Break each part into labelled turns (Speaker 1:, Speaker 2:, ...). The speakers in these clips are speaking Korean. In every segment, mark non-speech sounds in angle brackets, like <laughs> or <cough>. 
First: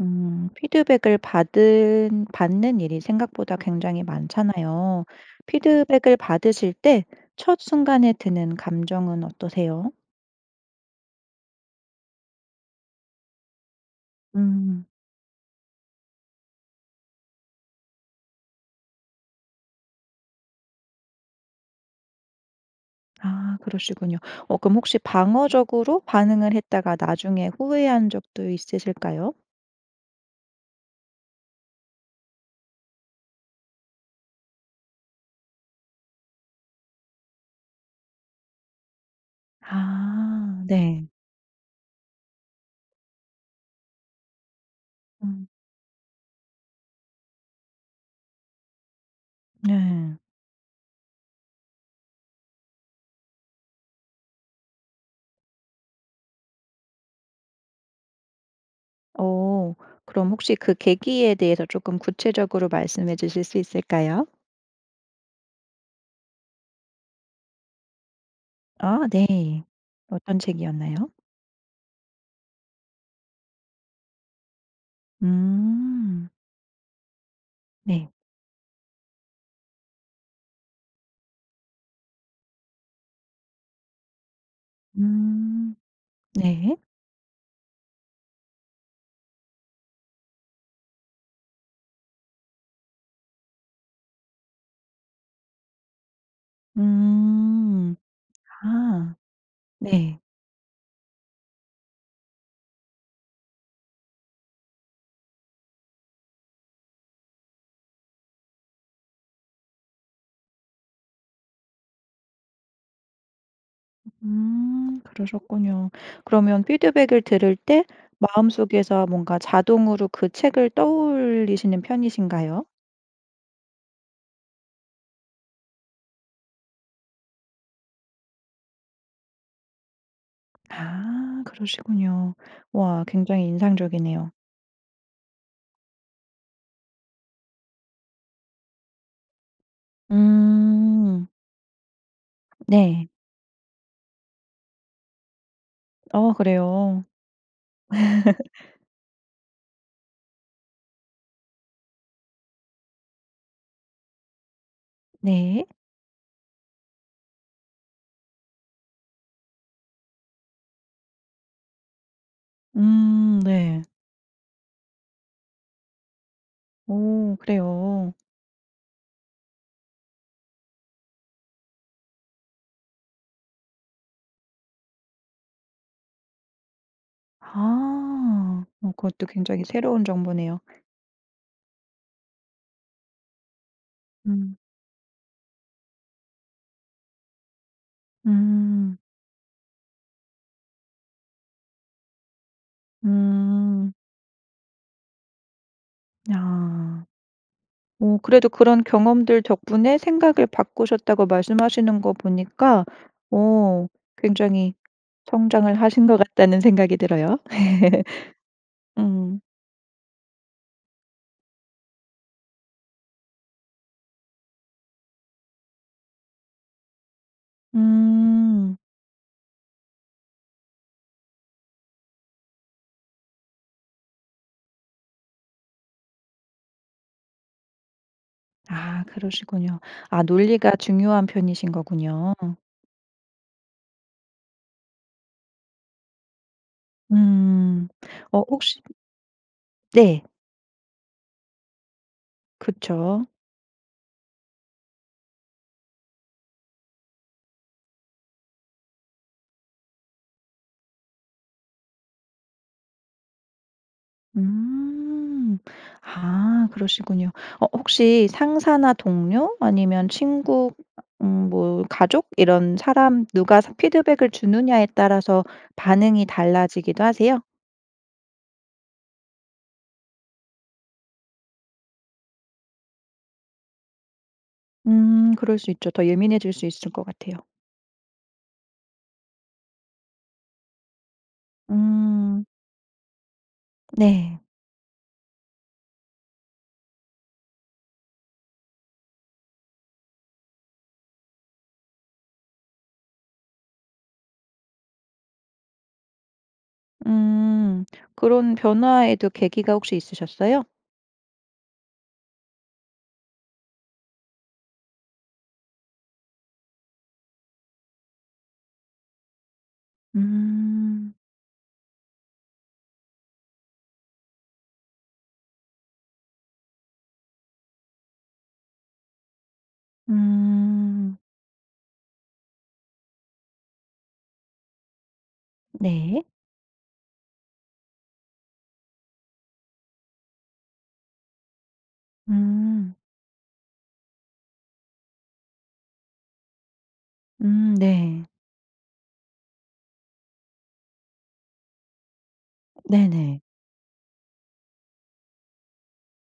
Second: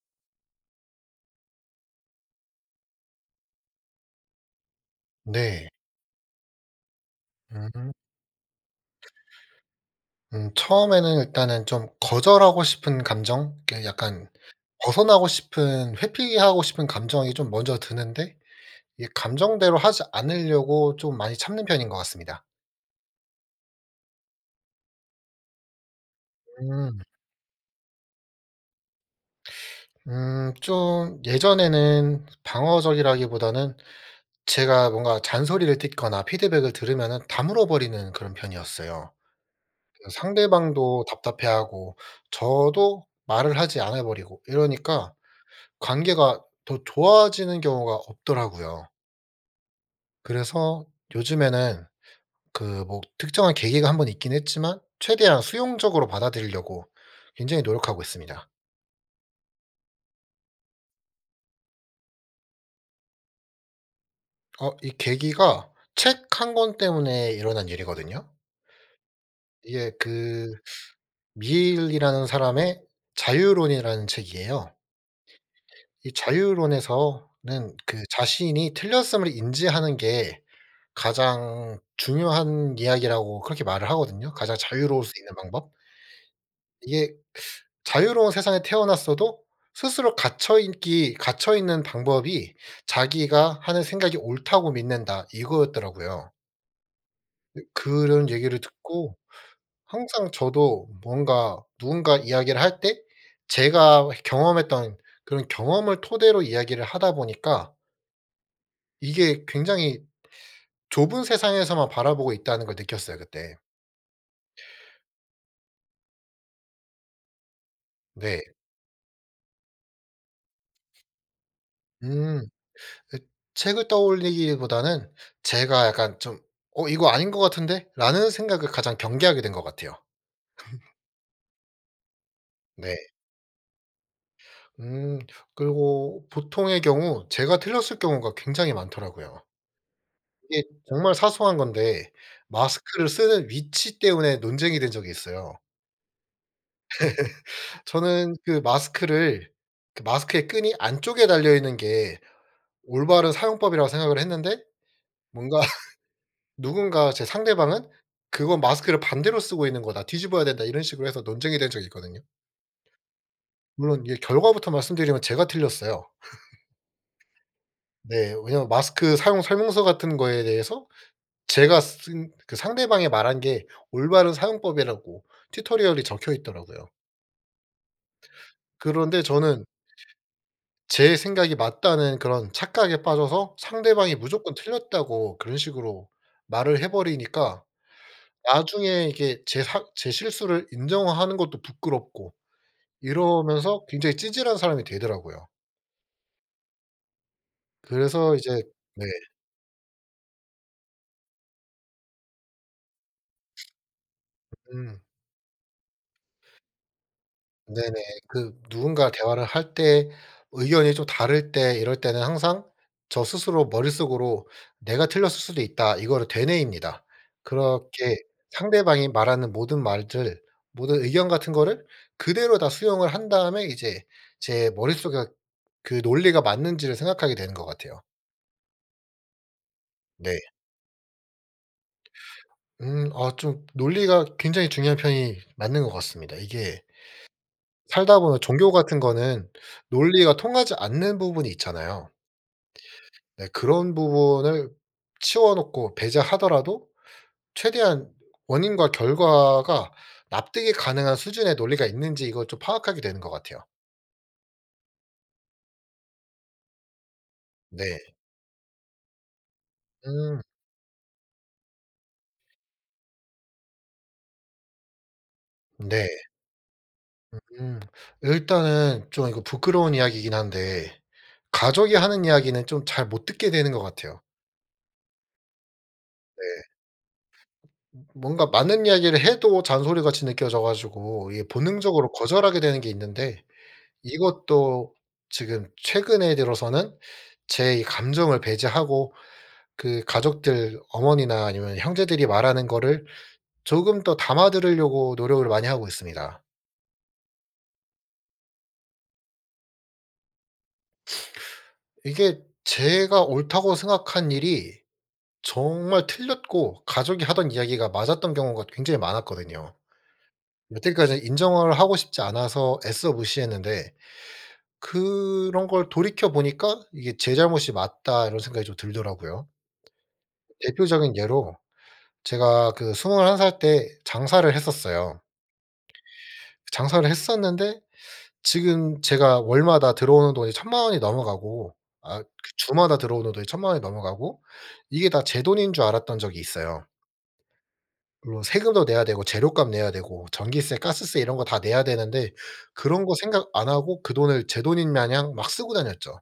Speaker 1: 음. 피드백을 받은 받는 일이 생각보다 굉장히 많잖아요.
Speaker 2: 네.
Speaker 1: 피드백을 받으실 때 첫
Speaker 2: 음.
Speaker 1: 순간에 드는 감정은 어떠세요?
Speaker 2: 음 처음에는 일단은 좀 거절하고 싶은 감정, 이렇게 약간
Speaker 1: 음.
Speaker 2: 벗어나고 싶은 회피하고 싶은 감정이 좀 먼저 드는데 이 감정대로 하지 않으려고 좀 많이 참는 편인 것 같습니다.
Speaker 1: 아. 그러시군요. 어 그럼 혹시 방어적으로 반응을 했다가
Speaker 2: 음.
Speaker 1: 나중에 후회한 적도 있으실까요?
Speaker 2: <sucks teeth> 음. 좀 예전에는 방어적이라기보다는 제가 뭔가 잔소리를 듣거나 피드백을 들으면 다물어 버리는 그런 편이었어요. 그냥
Speaker 1: 아.
Speaker 2: 상대방도
Speaker 1: 네.
Speaker 2: 답답해하고 저도 말을 하지 않아 버리고 이러니까
Speaker 1: 음.
Speaker 2: 관계가 더 좋아지는 경우가 없더라고요.
Speaker 1: 네.
Speaker 2: 그래서 요즘에는 그 뭐 특정한 계기가 한 번 있긴 했지만 최대한 수용적으로 받아들이려고 굉장히 노력하고 있습니다.
Speaker 1: 어. 그럼 혹시 그 계기에 대해서 조금 구체적으로 말씀해 주실 수 있을까요?
Speaker 2: 아 이 계기가 책 1 권 때문에 일어난 일이거든요.
Speaker 1: 아 네.
Speaker 2: 이게
Speaker 1: 어떤
Speaker 2: 그
Speaker 1: 책이었나요?
Speaker 2: 밀이라는 사람의 자유론이라는 책이에요. 이
Speaker 1: 음.
Speaker 2: 자유론에서는 그
Speaker 1: 네.
Speaker 2: 자신이 틀렸음을 인지하는 게 가장 중요한 이야기라고 그렇게 말을 하거든요. 가장 자유로울 수 있는 방법.
Speaker 1: 음. 네.
Speaker 2: 이게 <sucks teeth> 자유로운 세상에 태어났어도 스스로 갇혀 인기 갇혀 있는 방법이 '자기가 하는 생각이 옳다고 믿는다.' 이거였더라고요. 으
Speaker 1: 음.
Speaker 2: 그런 얘기를
Speaker 1: 아.
Speaker 2: 듣고
Speaker 1: 네.
Speaker 2: 항상 저도 뭔가 누군가 이야기를 할 때 제가 해 경험했던 그런 경험을 토대로 이야기를 하다 보니까 이게 굉장히 좁은 세상에서만 바라보고 있다는 걸 느꼈어요 그때.
Speaker 1: 음 그러셨군요. 그러면 피드백을 들을 때
Speaker 2: 네.
Speaker 1: 마음속에서 뭔가 자동으로 그 책을 떠올리시는
Speaker 2: 음.
Speaker 1: 편이신가요?
Speaker 2: 읏 책을 떠올리기보다는 제가 약간 좀 '어 이거 아닌 것 같은데?'라는 생각을 가장 경계하게 된 것 같아요. <laughs>
Speaker 1: 아. 그러시군요.
Speaker 2: 네.
Speaker 1: 와. 굉장히 인상적이네요.
Speaker 2: 음. 그리고 보통의 경우 제가 틀렸을 경우가 굉장히 많더라고요. 이게 정말
Speaker 1: 음.
Speaker 2: 사소한 건데 마스크를
Speaker 1: 네.
Speaker 2: 쓰는 위치 때문에 논쟁이 된 적이 있어요.
Speaker 1: 아 그래요?
Speaker 2: <laughs> 저는 그
Speaker 1: <laughs>
Speaker 2: 마스크를 그 마스크의 끈이 안쪽에 달려있는 게 올바른 사용법이라고 생각을 했는데 뭔가
Speaker 1: 네.
Speaker 2: <laughs> 누군가 제 상대방은 "그건 마스크를 반대로 쓰고 있는 거다. 뒤집어야 된다." 이런 식으로 해서 논쟁이 된 적이 있거든요.
Speaker 1: 음. 네.
Speaker 2: 물론 이게 결과부터 말씀드리면 제가 틀렸어요.
Speaker 1: 오.
Speaker 2: <laughs>
Speaker 1: 그래요?
Speaker 2: 네. 왜냐하면 마스크 사용 설명서 같은 거에 대해서 제가 쓴 상대방이 말한 게 올바른 사용법이라고 튜토리얼이 적혀 있더라고요.
Speaker 1: 아. 어
Speaker 2: 그런데
Speaker 1: 그것도 굉장히
Speaker 2: 저는
Speaker 1: 새로운 정보네요.
Speaker 2: 제 생각이 맞다는 그런 착각에 빠져서 상대방이 무조건
Speaker 1: 음.
Speaker 2: 틀렸다고 그런 식으로 말을 해버리니까
Speaker 1: 음.
Speaker 2: 나중에 이게 제 사 제 실수를 인정하는 것도 부끄럽고 이러면서
Speaker 1: 음.
Speaker 2: 굉장히 찌질한 사람이 되더라고요.
Speaker 1: 아. 어.
Speaker 2: 그래서
Speaker 1: 그래도
Speaker 2: 이제
Speaker 1: 그런
Speaker 2: 네.
Speaker 1: 경험들 덕분에 생각을 바꾸셨다고 말씀하시는 것 보니까 어 굉장히
Speaker 2: 음.
Speaker 1: 성장을 하신 것 같다는 생각이 들어요.
Speaker 2: 네네. 그
Speaker 1: <laughs>
Speaker 2: 누군가
Speaker 1: 음.
Speaker 2: 대화를 할 때 의견이 좀 다를 때 이럴 때는 항상 저 스스로 머릿속으로 '내가 틀렸을 수도 있다' 이거를 되뇌입니다. 그렇게
Speaker 1: 음.
Speaker 2: 상대방이 말하는 모든 말들, 모든 의견 같은 거를 그대로 다 수용을 한 다음에 이제 제 머릿속에 그 논리가 맞는지를 생각하게 되는 것 같아요.
Speaker 1: 아. 그러시군요. 아
Speaker 2: 네.
Speaker 1: 논리가 중요한 편이신 거군요.
Speaker 2: 음. 어 좀 논리가 굉장히 중요한 편이 맞는 것 같습니다. 이게
Speaker 1: 음.
Speaker 2: 살다 보면
Speaker 1: 어
Speaker 2: 종교
Speaker 1: 혹시
Speaker 2: 같은 거는
Speaker 1: 네.
Speaker 2: 논리가 통하지 않는 부분이 있잖아요.
Speaker 1: 그쵸.
Speaker 2: 네. 그런 부분을 치워놓고 배제하더라도 최대한 원인과 결과가 납득이 가능한 수준의 논리가 있는지 이걸 좀 파악하게 되는 것 같아요.
Speaker 1: 음. 아. 그러시군요. 어
Speaker 2: 네.
Speaker 1: 혹시 상사나 동료 아니면
Speaker 2: 음.
Speaker 1: 친구, 음 아 음 뭐 가족 이런 사람 누가 삼 피드백을 주느냐에 따라서
Speaker 2: 네.
Speaker 1: 반응이 달라지기도 하세요?
Speaker 2: 음. 일단은 좀 이거 부끄러운 이야기이긴 한데 가족이 하는 이야기는 좀 잘 못 듣게 되는 것 같아요.
Speaker 1: 음 그럴 수 있죠. 더
Speaker 2: 네.
Speaker 1: 예민해질 수 있을 것 같아요.
Speaker 2: 뭔가 맞는 이야기를 해도 잔소리 같이 느껴져 가지고 이게 본능적으로
Speaker 1: 음.
Speaker 2: 거절하게 되는 게 있는데
Speaker 1: 네.
Speaker 2: 이것도 지금 최근에 들어서는 제 이 감정을 배제하고 그 가족들 어머니나 아니면 형제들이 말하는 거를 조금 더 담아 들으려고 노력을 많이 하고 있습니다.
Speaker 1: 음. 그런 변화에도 계기가 혹시 있으셨어요?
Speaker 2: 이게 제가 옳다고 생각한 일이 정말 틀렸고 가족이 하던 이야기가 맞았던 경우가 굉장히 많았거든요.
Speaker 1: 음.
Speaker 2: 여태까지 인정을 하고 싶지 않아서 애써 무시했는데 그런 걸 돌이켜 보니까 이게 '제 잘못이 맞다.' 이런 생각이 좀 들더라고요. 대표적인
Speaker 1: 음.
Speaker 2: 예로 제가 그 21 살 때 장사를 했었어요.
Speaker 1: 네.
Speaker 2: 장사를 했었는데 지금 제가 월마다 들어오는 돈이 10,000,000 원 이 넘어가고 아 그
Speaker 1: 음.
Speaker 2: 주마다 들어오는 돈이 10,000,000 원이 넘어가고 이게 다 제 돈인 줄 알았던 적이 있어요.
Speaker 1: 음 네.
Speaker 2: 물론 세금도 내야 되고 재료값 내야 되고 전기세, 가스세 이런 거 다 내야 되는데 그런 거
Speaker 1: 네네.
Speaker 2: 생각 안 하고 그 돈을 제 돈인 마냥 막 쓰고 다녔죠.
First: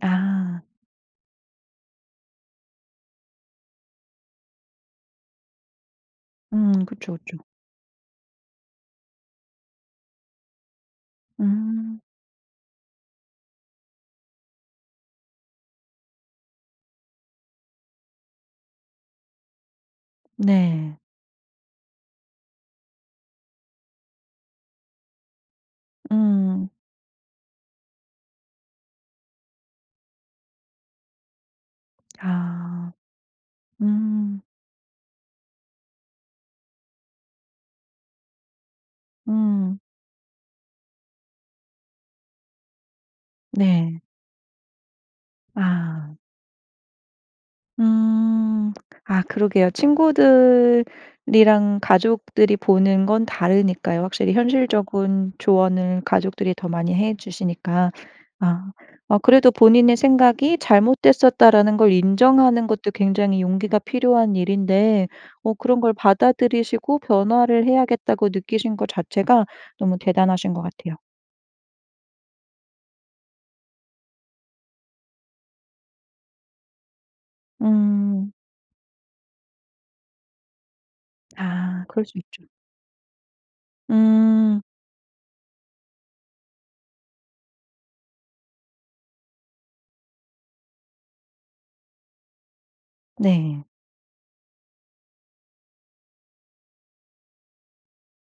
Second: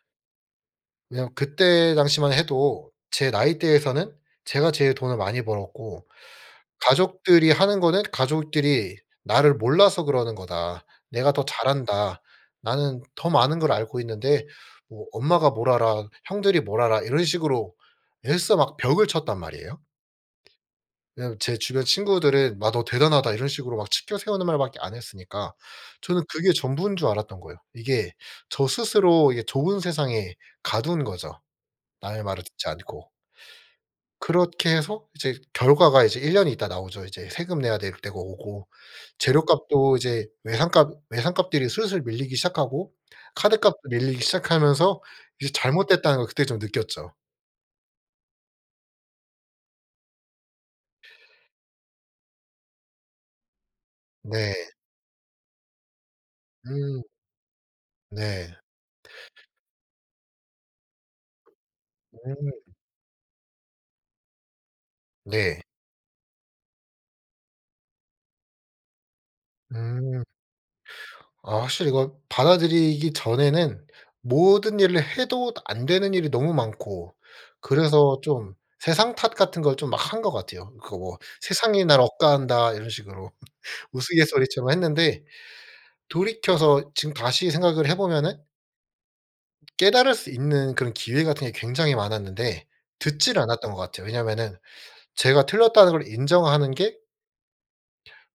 Speaker 1: 아.
Speaker 2: 그냥 그때 당시만 해도 제 나이대에서는 제가 제일 돈을 많이 벌었고
Speaker 1: 음. 그쵸, 그쵸.
Speaker 2: 가족들이 하는 거는 "가족들이 나를 몰라서 그러는 거다. 내가 더 잘
Speaker 1: 음.
Speaker 2: 안다. 나는 더 많은 걸 알고 있는데 어 엄마가 뭘 알아. 형들이 뭘 알아." 이런 식으로 애써 막 벽을 쳤단 말이에요.
Speaker 1: 네.
Speaker 2: 왜냐하면 제 주변 친구들은 "마 너 대단하다." 이런 식으로 막 치켜세우는 말밖에 안 했으니까 저는 그게
Speaker 1: 응.
Speaker 2: 전부인 줄 알았던 거예요. 이게 저 스스로 이게 좋은 세상에 가둔 거죠. 남의 말을 듣지
Speaker 1: 아.
Speaker 2: 않고.
Speaker 1: 음.
Speaker 2: 그렇게 해서 이제 결과가 이제 1 년 있다가 나오죠 이제. 세금 내야 될 때가 오고
Speaker 1: 음.
Speaker 2: 재료값도 이제 외상값 외상값들이 슬슬 밀리기 시작하고 카드값도
Speaker 1: 네.
Speaker 2: 밀리기 시작하면서 이제
Speaker 1: 아.
Speaker 2: 잘못됐다는 걸 그때 좀 느꼈죠.
Speaker 1: 음. 아 그러게요. 친구들이랑 가족들이 보는 건 다르니까요. 확실히
Speaker 2: 네.
Speaker 1: 현실적인 조언은 가족들이 더 많이
Speaker 2: 음.
Speaker 1: 해 주시니까.
Speaker 2: 네.
Speaker 1: 아. 아 그래도 본인의 생각이 '잘못됐었다.'라는 걸
Speaker 2: 음.
Speaker 1: 인정하는 것도 굉장히 용기가 필요한 일인데 어
Speaker 2: 네.
Speaker 1: 그런 걸 받아들이시고 변화를 해야겠다고 느끼신 것 자체가 너무
Speaker 2: 음.
Speaker 1: 대단하신 것 같아요.
Speaker 2: 아 확실히 이걸 받아들이기 전에는 모든 일을 해도 다 안 되는 일이 너무 많고 그래서
Speaker 1: 음.
Speaker 2: 좀 세상 탓 같은 걸 좀 막 한 것 같아요. 그 뭐
Speaker 1: 아.
Speaker 2: '세상이 날
Speaker 1: 그럴 수
Speaker 2: 억까
Speaker 1: 있죠.
Speaker 2: 한다.' 이런 식으로 <laughs>
Speaker 1: 음.
Speaker 2: 우스갯소리처럼 했는데 돌이켜서 지금 다시 생각을 해 보면은 깨달을 수 있는 그런 기회 같은 게 굉장히 많았는데 듣지를
Speaker 1: 네.
Speaker 2: 않았던 것 같아요. 왜냐하면은 제가 틀렸다는 걸 인정하는 게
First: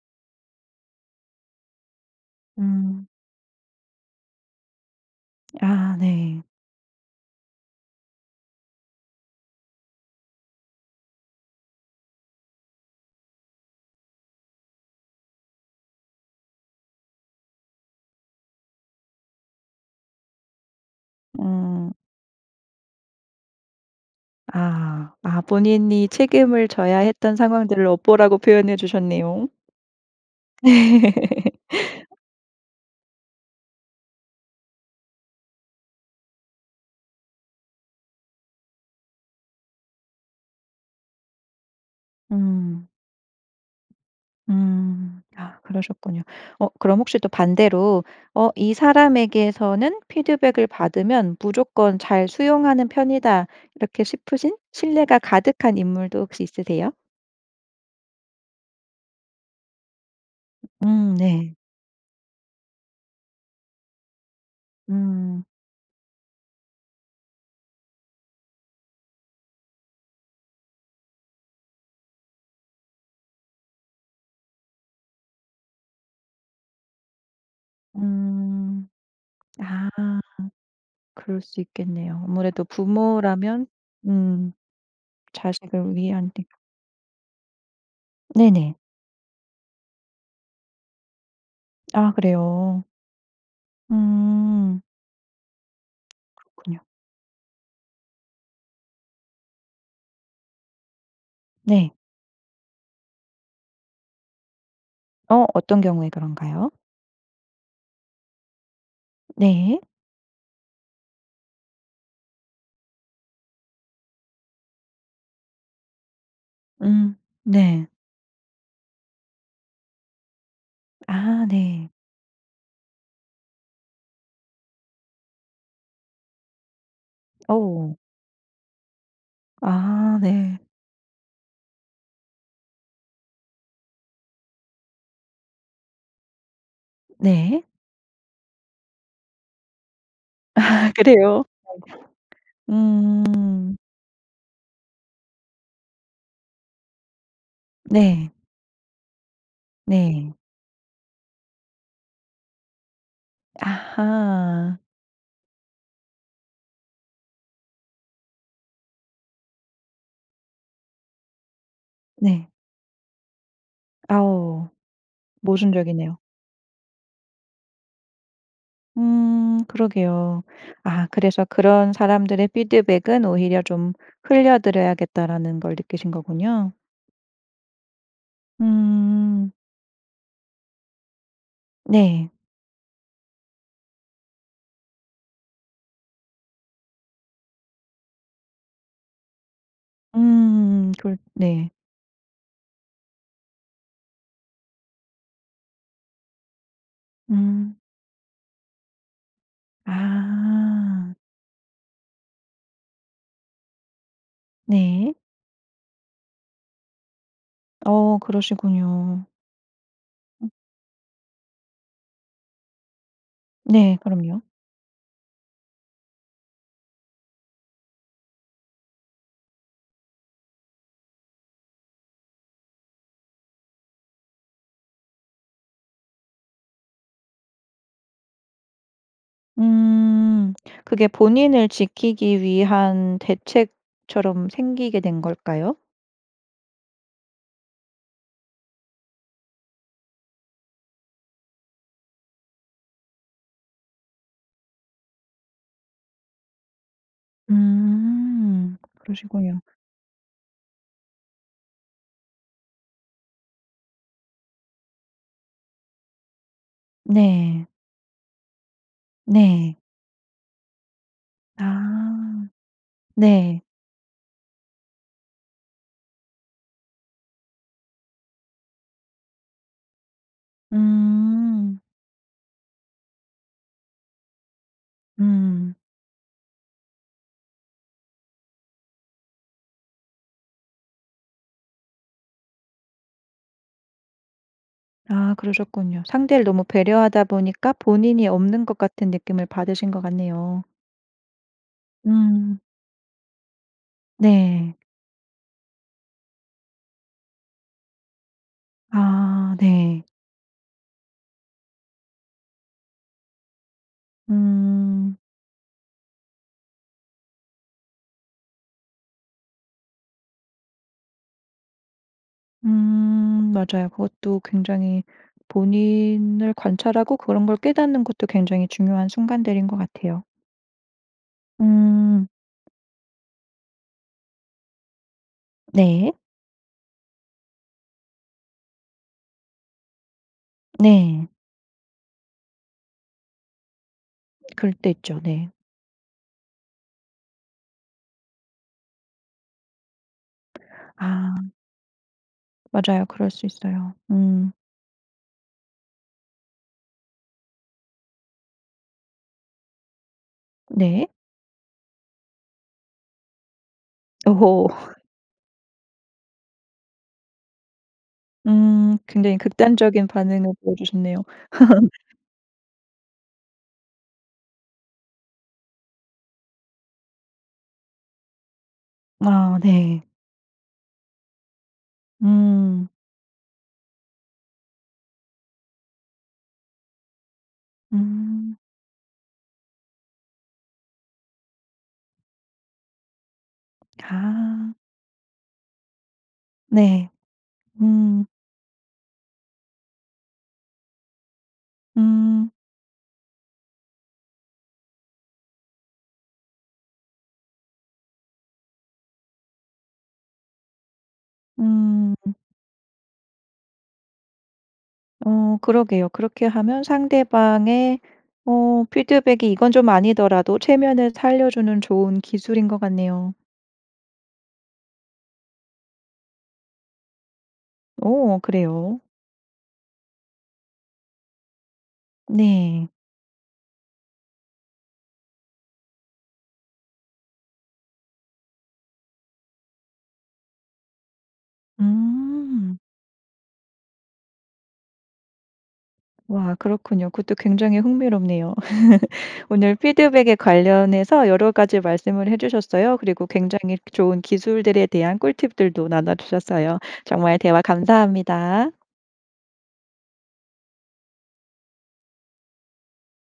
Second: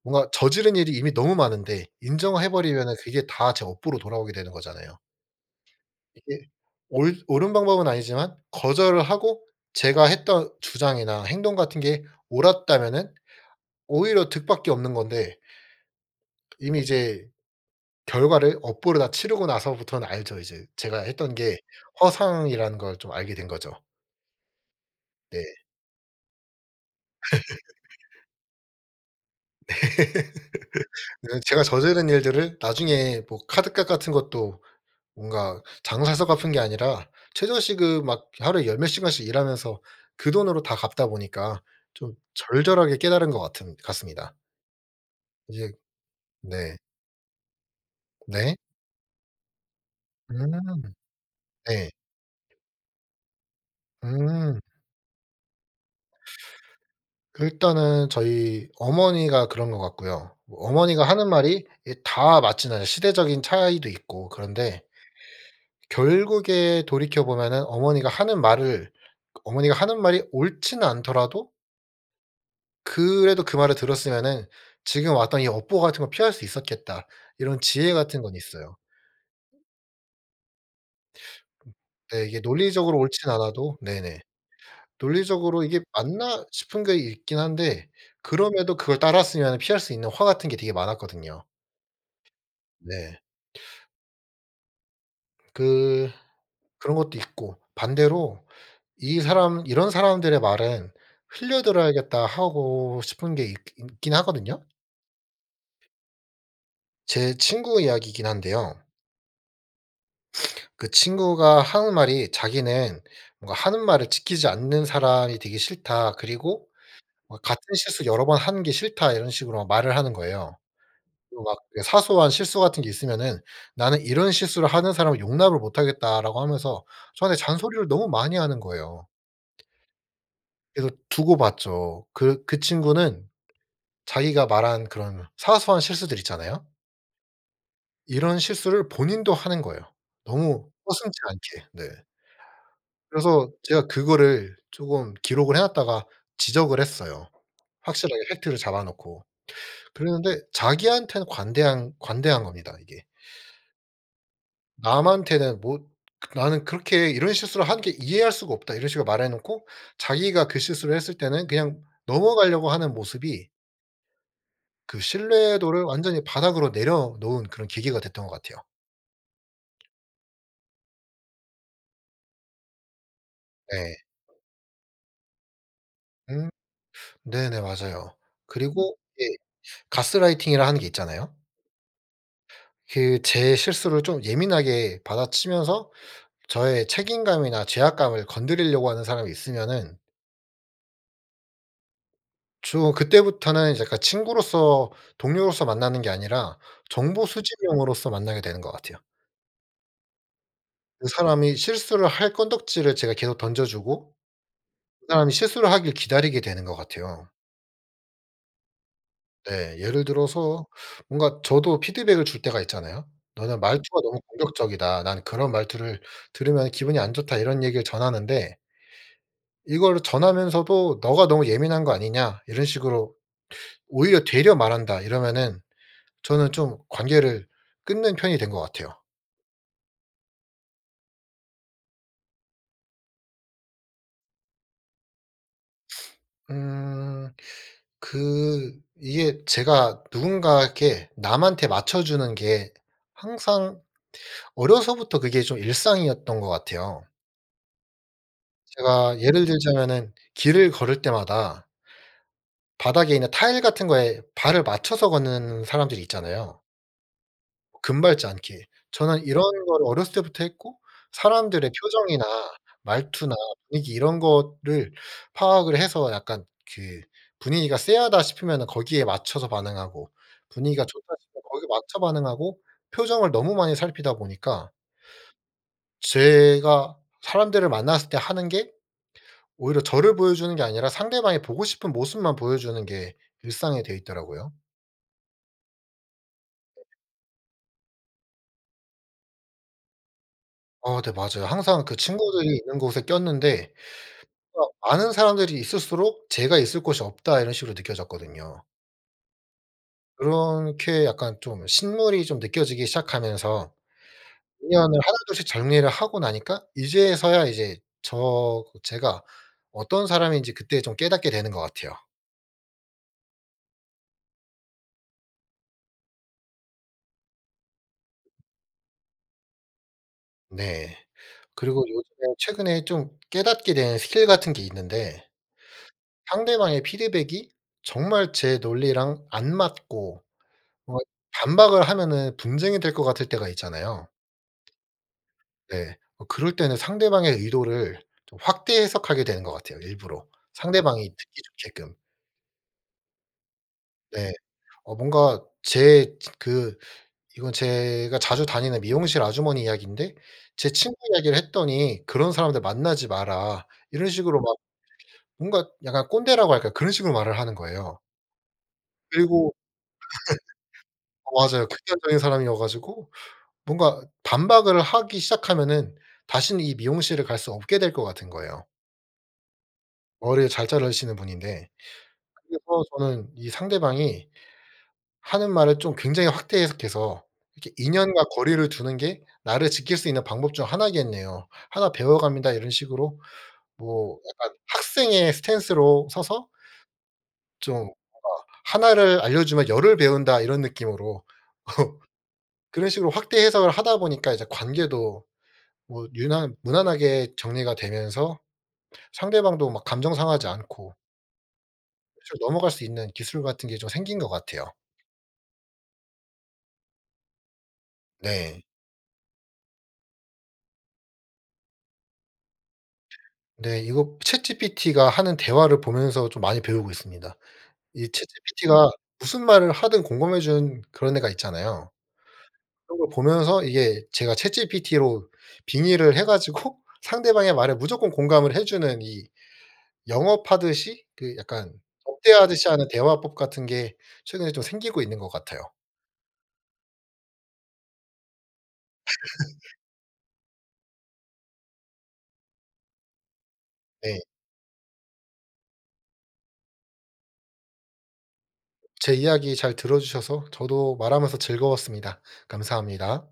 Speaker 2: 뭔가 저지른 일이 이미 너무 많은데 인정을 해버리면은
Speaker 1: 음.
Speaker 2: 그게 다 제 업보로 돌아오게 되는 거잖아요.
Speaker 1: 아 네.
Speaker 2: 이게 옳 옳은 방법은 아니지만 거절을 하고 제가 했던 주장이나 행동 같은 게 옳았다면은 오히려 득밖에 없는 건데 이미 이제 결과를 업보로 다 치르고 나서부터는 알죠 이제. 제가 했던 게
Speaker 1: 음.
Speaker 2: 허상이라는 걸 좀 알게 된 거죠.
Speaker 1: 아. 아
Speaker 2: 네.
Speaker 1: 본인이 책임을 져야 했던 상황들을
Speaker 2: <laughs>
Speaker 1: 업보라고 표현해 주셨네요.
Speaker 2: <laughs> 이게 제가 저지른
Speaker 1: <laughs>
Speaker 2: 일들을 나중에 뭐 카드값 같은 것도 뭔가 장사해서 갚은 게 아니라 최저 시급 막 하루에 열 몇 시간씩 일하면서 그 돈으로 다 갚다 보니까 좀
Speaker 1: 음.
Speaker 2: 절절하게 깨달은 것 같은 같습니다.
Speaker 1: 음. 아
Speaker 2: 이제
Speaker 1: 그러셨군요. 어
Speaker 2: 네.
Speaker 1: 그럼 혹시 또 반대로 어
Speaker 2: 네.
Speaker 1: '이 사람에게서는
Speaker 2: 음.
Speaker 1: 피드백을 받으면
Speaker 2: 네.
Speaker 1: 무조건 잘 수용하는 편이다.' 이렇게 싶으신
Speaker 2: 음.
Speaker 1: 신뢰가 가득한 인물도 혹시 있으세요?
Speaker 2: 일단은 저희 어머니가 그런 것 같고요. 뭐 어머니가
Speaker 1: 음
Speaker 2: 하는
Speaker 1: 네.
Speaker 2: 말이 이 다 맞지는 시대적인 차이도 있고 그런데
Speaker 1: 음.
Speaker 2: 결국에 돌이켜 보면은 어머니가 하는 말을 그 어머니가 하는 말이 옳지는 않더라도 그래도 그 말을 들었으면은 '지금 왔던 이 업보 같은 거 피할 수 있었겠다.' 이런 지혜 같은 건 있어요.
Speaker 1: 음. 아. 그럴 수
Speaker 2: <sucks teeth> 음.
Speaker 1: 있겠네요.
Speaker 2: 네. 이게
Speaker 1: 아무래도
Speaker 2: 논리적으로 옳지는
Speaker 1: 부모라면
Speaker 2: 않아도 네네.
Speaker 1: 음.
Speaker 2: '논리적으로 이게
Speaker 1: 자식을 위한데
Speaker 2: 맞나?' 싶은 게 있긴 한데
Speaker 1: 네네.
Speaker 2: 그럼에도 그걸 따랐으면은 피할 수 있는 화 같은 게 되게 많았거든요.
Speaker 1: 아 그래요?
Speaker 2: 네.
Speaker 1: 음.
Speaker 2: 그
Speaker 1: 그렇군요.
Speaker 2: 그런 것도 있고. 반대로 '이 사람 이런 사람들의 말은
Speaker 1: 네.
Speaker 2: 흘려들어야겠다.' 하고 싶은 게 있기 있긴 하거든요.
Speaker 1: 어. 어떤 경우에 그런가요?
Speaker 2: 제 친구 이야기이긴 한데요.
Speaker 1: 네.
Speaker 2: <sniffs> 그 친구가 하는 말이 자기는 뭔가 "하는 말을 지키지 않는 사람이 되기 싫다. 그리고
Speaker 1: 음.
Speaker 2: 뭐 같은
Speaker 1: 네.
Speaker 2: 실수를 여러 번 하는 게 싫다." 이런 식으로 말을 하는 거예요. 또
Speaker 1: 아
Speaker 2: 막 그
Speaker 1: 네.
Speaker 2: 사소한 실수 같은 게 있으면은 "나는 이런 실수를 하는 사람을 용납을 못하겠다."라고 하면서 저한테 잔소리를
Speaker 1: 어우.
Speaker 2: 너무 많이 하는 거예요.
Speaker 1: 아 네.
Speaker 2: 그래서 두고 봤죠. 그 그 친구는 자기가 말한 그런 사소한 실수들 있잖아요.
Speaker 1: 네.
Speaker 2: 이런 실수를 본인도 하는 거예요. 너무
Speaker 1: <laughs>
Speaker 2: 서슴지
Speaker 1: 그래요?
Speaker 2: 않게. 네.
Speaker 1: 아이고.
Speaker 2: 그래서
Speaker 1: 음.
Speaker 2: 제가 그거를 쪼금 기록을 해 놓았다가 지적을 했어요. 확실하게
Speaker 1: 네.
Speaker 2: 팩트를 잡아 놓고.
Speaker 1: 네.
Speaker 2: 그랬는데 자기한테는 관대한 관대한 겁니다 이게.
Speaker 1: 아하.
Speaker 2: 남한테는 뭐 "그 나는 그렇게 이런 실수를 하는 게 이해할 수가 없다." 이런 식으로 말해 놓고 자기가 그 실수를 했을 때는 그냥
Speaker 1: 네.
Speaker 2: 넘어가려고 하는 모습이
Speaker 1: 아우.
Speaker 2: 그 신뢰도를
Speaker 1: 모순적이네요.
Speaker 2: 완전히 바닥으로 내려놓은 그런 계기가 됐던 것 같아요.
Speaker 1: 음. 그러게요. 아 그래서 그런 사람들의 피드백은 오히려 좀
Speaker 2: 네.
Speaker 1: 흘려들어야겠다라는 걸 느끼신
Speaker 2: 음.
Speaker 1: 거군요.
Speaker 2: 네네. 맞아요. 그리고 예
Speaker 1: 음.
Speaker 2: 가스라이팅이라 하는 게 있잖아요.
Speaker 1: 네.
Speaker 2: 그 제 실수를 좀 예민하게 받아치면서 저의 책임감이나 죄악감을 건드리려고 하는 사람이 있으면은
Speaker 1: 음. 그럴 네.
Speaker 2: 주로 그때부터는 이제 그러니까 친구로서 동료로서 만나는 게 아니라 정보 수집
Speaker 1: 음.
Speaker 2: 용으로서 만나게 되는 것 같아요. 그
Speaker 1: 아.
Speaker 2: 사람이 실수를 할 건덕지를 제가 계속 던져주고 그
Speaker 1: 네.
Speaker 2: 사람이 실수를 하길 기다리게 되는 것 같아요.
Speaker 1: 어. 그러시군요.
Speaker 2: 네. 예를
Speaker 1: 음.
Speaker 2: 들어서 뭔가 저도 피드백을 줄 때가 있잖아요. "너는
Speaker 1: 네.
Speaker 2: 말투가 너무
Speaker 1: 그럼요.
Speaker 2: 공격적이다. 나는 그런 말투를 들으면 기분이 안 좋다." 이런 얘기를 전하는데 이걸 전하면서도 "너가 너무 예민한 거 아니냐?" 이런 식으로 오히려 되려 말한다 이러면은 저는 좀 관계를 끊는 편이 된 것 같아요.
Speaker 1: 음. 그게 본인을 지키기 위한 대책처럼 생기게 된 걸까요?
Speaker 2: <sniffs> 음. 그 이게 제가 누군가 이렇게 남한테 맞춰주는게 항상 어려서부터 그게 좀 일상이었던 것 같아요.
Speaker 1: 음.
Speaker 2: 제가 예를
Speaker 1: 그러시군요.
Speaker 2: 들자면은 길을 걸을 때마다 바닥에 있는 타일 같은 거에 발을 맞춰서 걷는 사람들이 있잖아요.
Speaker 1: 네.
Speaker 2: 금 밟지 않게. 저는 이런
Speaker 1: 네.
Speaker 2: 거를 어렸을 때부터 했고 사람들의 표정이나
Speaker 1: 아.
Speaker 2: 말투나
Speaker 1: 네.
Speaker 2: 분위기 이런 거를 파악을 해서 약간 그 분위기가 쎄하다 싶으면은 거기에 맞춰서 반응하고 분위기가 좋다 싶으면 거기에
Speaker 1: 음.
Speaker 2: 맞춰 반응하고 표정을 너무 많이 살피다 보니까
Speaker 1: 음.
Speaker 2: 제가 사람들을 만났을 때 하는 게 오히려 저를 보여 주는 게 아니라 상대방이 보고 싶은 모습만 보여 주는 게 일상이 돼 있더라고요.
Speaker 1: 아 그러셨군요. 상대를 너무 배려하다 보니까 본인이 없는 것 같은 느낌을 받으신 것 같네요.
Speaker 2: 어 네. 맞아요. 항상 그 친구들이
Speaker 1: 음.
Speaker 2: 있는 곳에 꼈는데
Speaker 1: 네.
Speaker 2: '아 아는 사람들이 있을수록 제가 있을 곳이 없다.' 이런 식으로 느껴졌거든요.
Speaker 1: 아. 네.
Speaker 2: 그렇게 약간 좀 신물이 좀 느껴지기 시작하면서 인연을
Speaker 1: 음.
Speaker 2: 하나둘씩 정리를 하고 나니까 이제서야 이제 저 제가 어떤 사람인지 그때 좀 깨닫게 되는 것 같아요.
Speaker 1: 음. 맞아요. 그것도 굉장히 본인을 관찰하고 그런 걸 깨닫는 것도 굉장히 중요한 순간들인 것 같아요.
Speaker 2: 네. 그리고
Speaker 1: 음.
Speaker 2: 요즘에 최근에 좀 깨닫게 된 스킬 같은 게 있는데
Speaker 1: 네.
Speaker 2: 상대방의 피드백이 정말 제 논리랑 안 맞고 어
Speaker 1: 네.
Speaker 2: 반박을 하면은 분쟁이 될 것 같을 때가 있잖아요.
Speaker 1: 그럴 때 있죠. 네.
Speaker 2: 네. 어 그럴 때는 상대방의 의도를 좀 확대 해석하게 되는 것 같아요, 일부러. 상대방이
Speaker 1: 아.
Speaker 2: 듣기 좋게끔.
Speaker 1: 맞아요. 그럴 수 있어요.
Speaker 2: 네.
Speaker 1: 음.
Speaker 2: 어 뭔가 제 진 그 이건 제가 자주 다니는 미용실 아주머니 이야기인데 제 친구
Speaker 1: 네.
Speaker 2: 이야기를 했더니 "그런 사람들 만나지 마라." 이런 식으로 막
Speaker 1: 오호. <laughs>
Speaker 2: 뭔가 약간 꼰대라고 할까? 그런 식으로 말을 하는 거예요.
Speaker 1: 음. 굉장히
Speaker 2: 그리고
Speaker 1: 극단적인 반응을 보여주셨네요.
Speaker 2: <laughs> 어 맞아요.
Speaker 1: <laughs>
Speaker 2: 극단적인 사람이어 가지고 뭔가 반박을 하기 시작하면은 다신 이 미용실을 갈 수 없게 될 것 같은 거예요.
Speaker 1: 아 네.
Speaker 2: 머릴 잘 자르시는 분인데. 그리고
Speaker 1: 음.
Speaker 2: 저는 이 상대방이 하는 말을 좀 굉장히 확대 해석해서 이렇게 '인연과
Speaker 1: 음.
Speaker 2: 거리를 두는 게 나를 지킬 수 있는 방법 중 하나겠네요. 하나 배워갑니다.' 이런 식으로 뭐 약간
Speaker 1: 아.
Speaker 2: 학생의 스탠스로 서서
Speaker 1: 네.
Speaker 2: 좀 뭔가
Speaker 1: 음.
Speaker 2: '1 를 알려주면 10 을 배운다.' 이런 느낌으로
Speaker 1: 음.
Speaker 2: <laughs> 그런 식으로 확대 해석을 하다 보니까 이제 관계도 뭐 유난 무난하게 정리가 되면서 상대방도 막 감정 상하지 않고
Speaker 1: 으음.
Speaker 2: 대충 넘어갈 수 있는 기술 같은 게 좀 생긴 것 같아요.
Speaker 1: 어 그러게요. 그렇게 하면 상대방의
Speaker 2: 네.
Speaker 1: 어 피드백이 이건 좀 아니더라도 체면을 살려주는 좋은 기술인 것 같네요.
Speaker 2: 네. 이거 ChatGPT가 하는 대화를 보면서 좀 많이 배우고 있습니다. 이
Speaker 1: 오
Speaker 2: ChatGPT가
Speaker 1: 그래요?
Speaker 2: 무슨 말을 하든 공감해 주는 그런 애가 있잖아요.
Speaker 1: 네.
Speaker 2: 그런 걸 보면서 이게 제가 ChatGPT로 빙의를 해 가지고 상대방의 말에 무조건 공감을 해 주는 이 영업하듯이 그 약간 접대하듯이
Speaker 1: 음.
Speaker 2: 하는 대화법 같은 게 최근에 좀 생기고 있는 것 같아요.
Speaker 1: 와 그렇군요. 그것도 굉장히 흥미롭네요. <laughs> 오늘
Speaker 2: <laughs>
Speaker 1: 피드백에 관련해서 여러 가지 말씀을 해 주셨어요. 그리고 굉장히
Speaker 2: 네.
Speaker 1: 좋은 기술들에 대한 꿀팁들도 나눠주셨어요. 정말 대화 감사합니다.
Speaker 2: 제 이야기 잘 들어주셔서 저도 말하면서 즐거웠습니다. 감사합니다.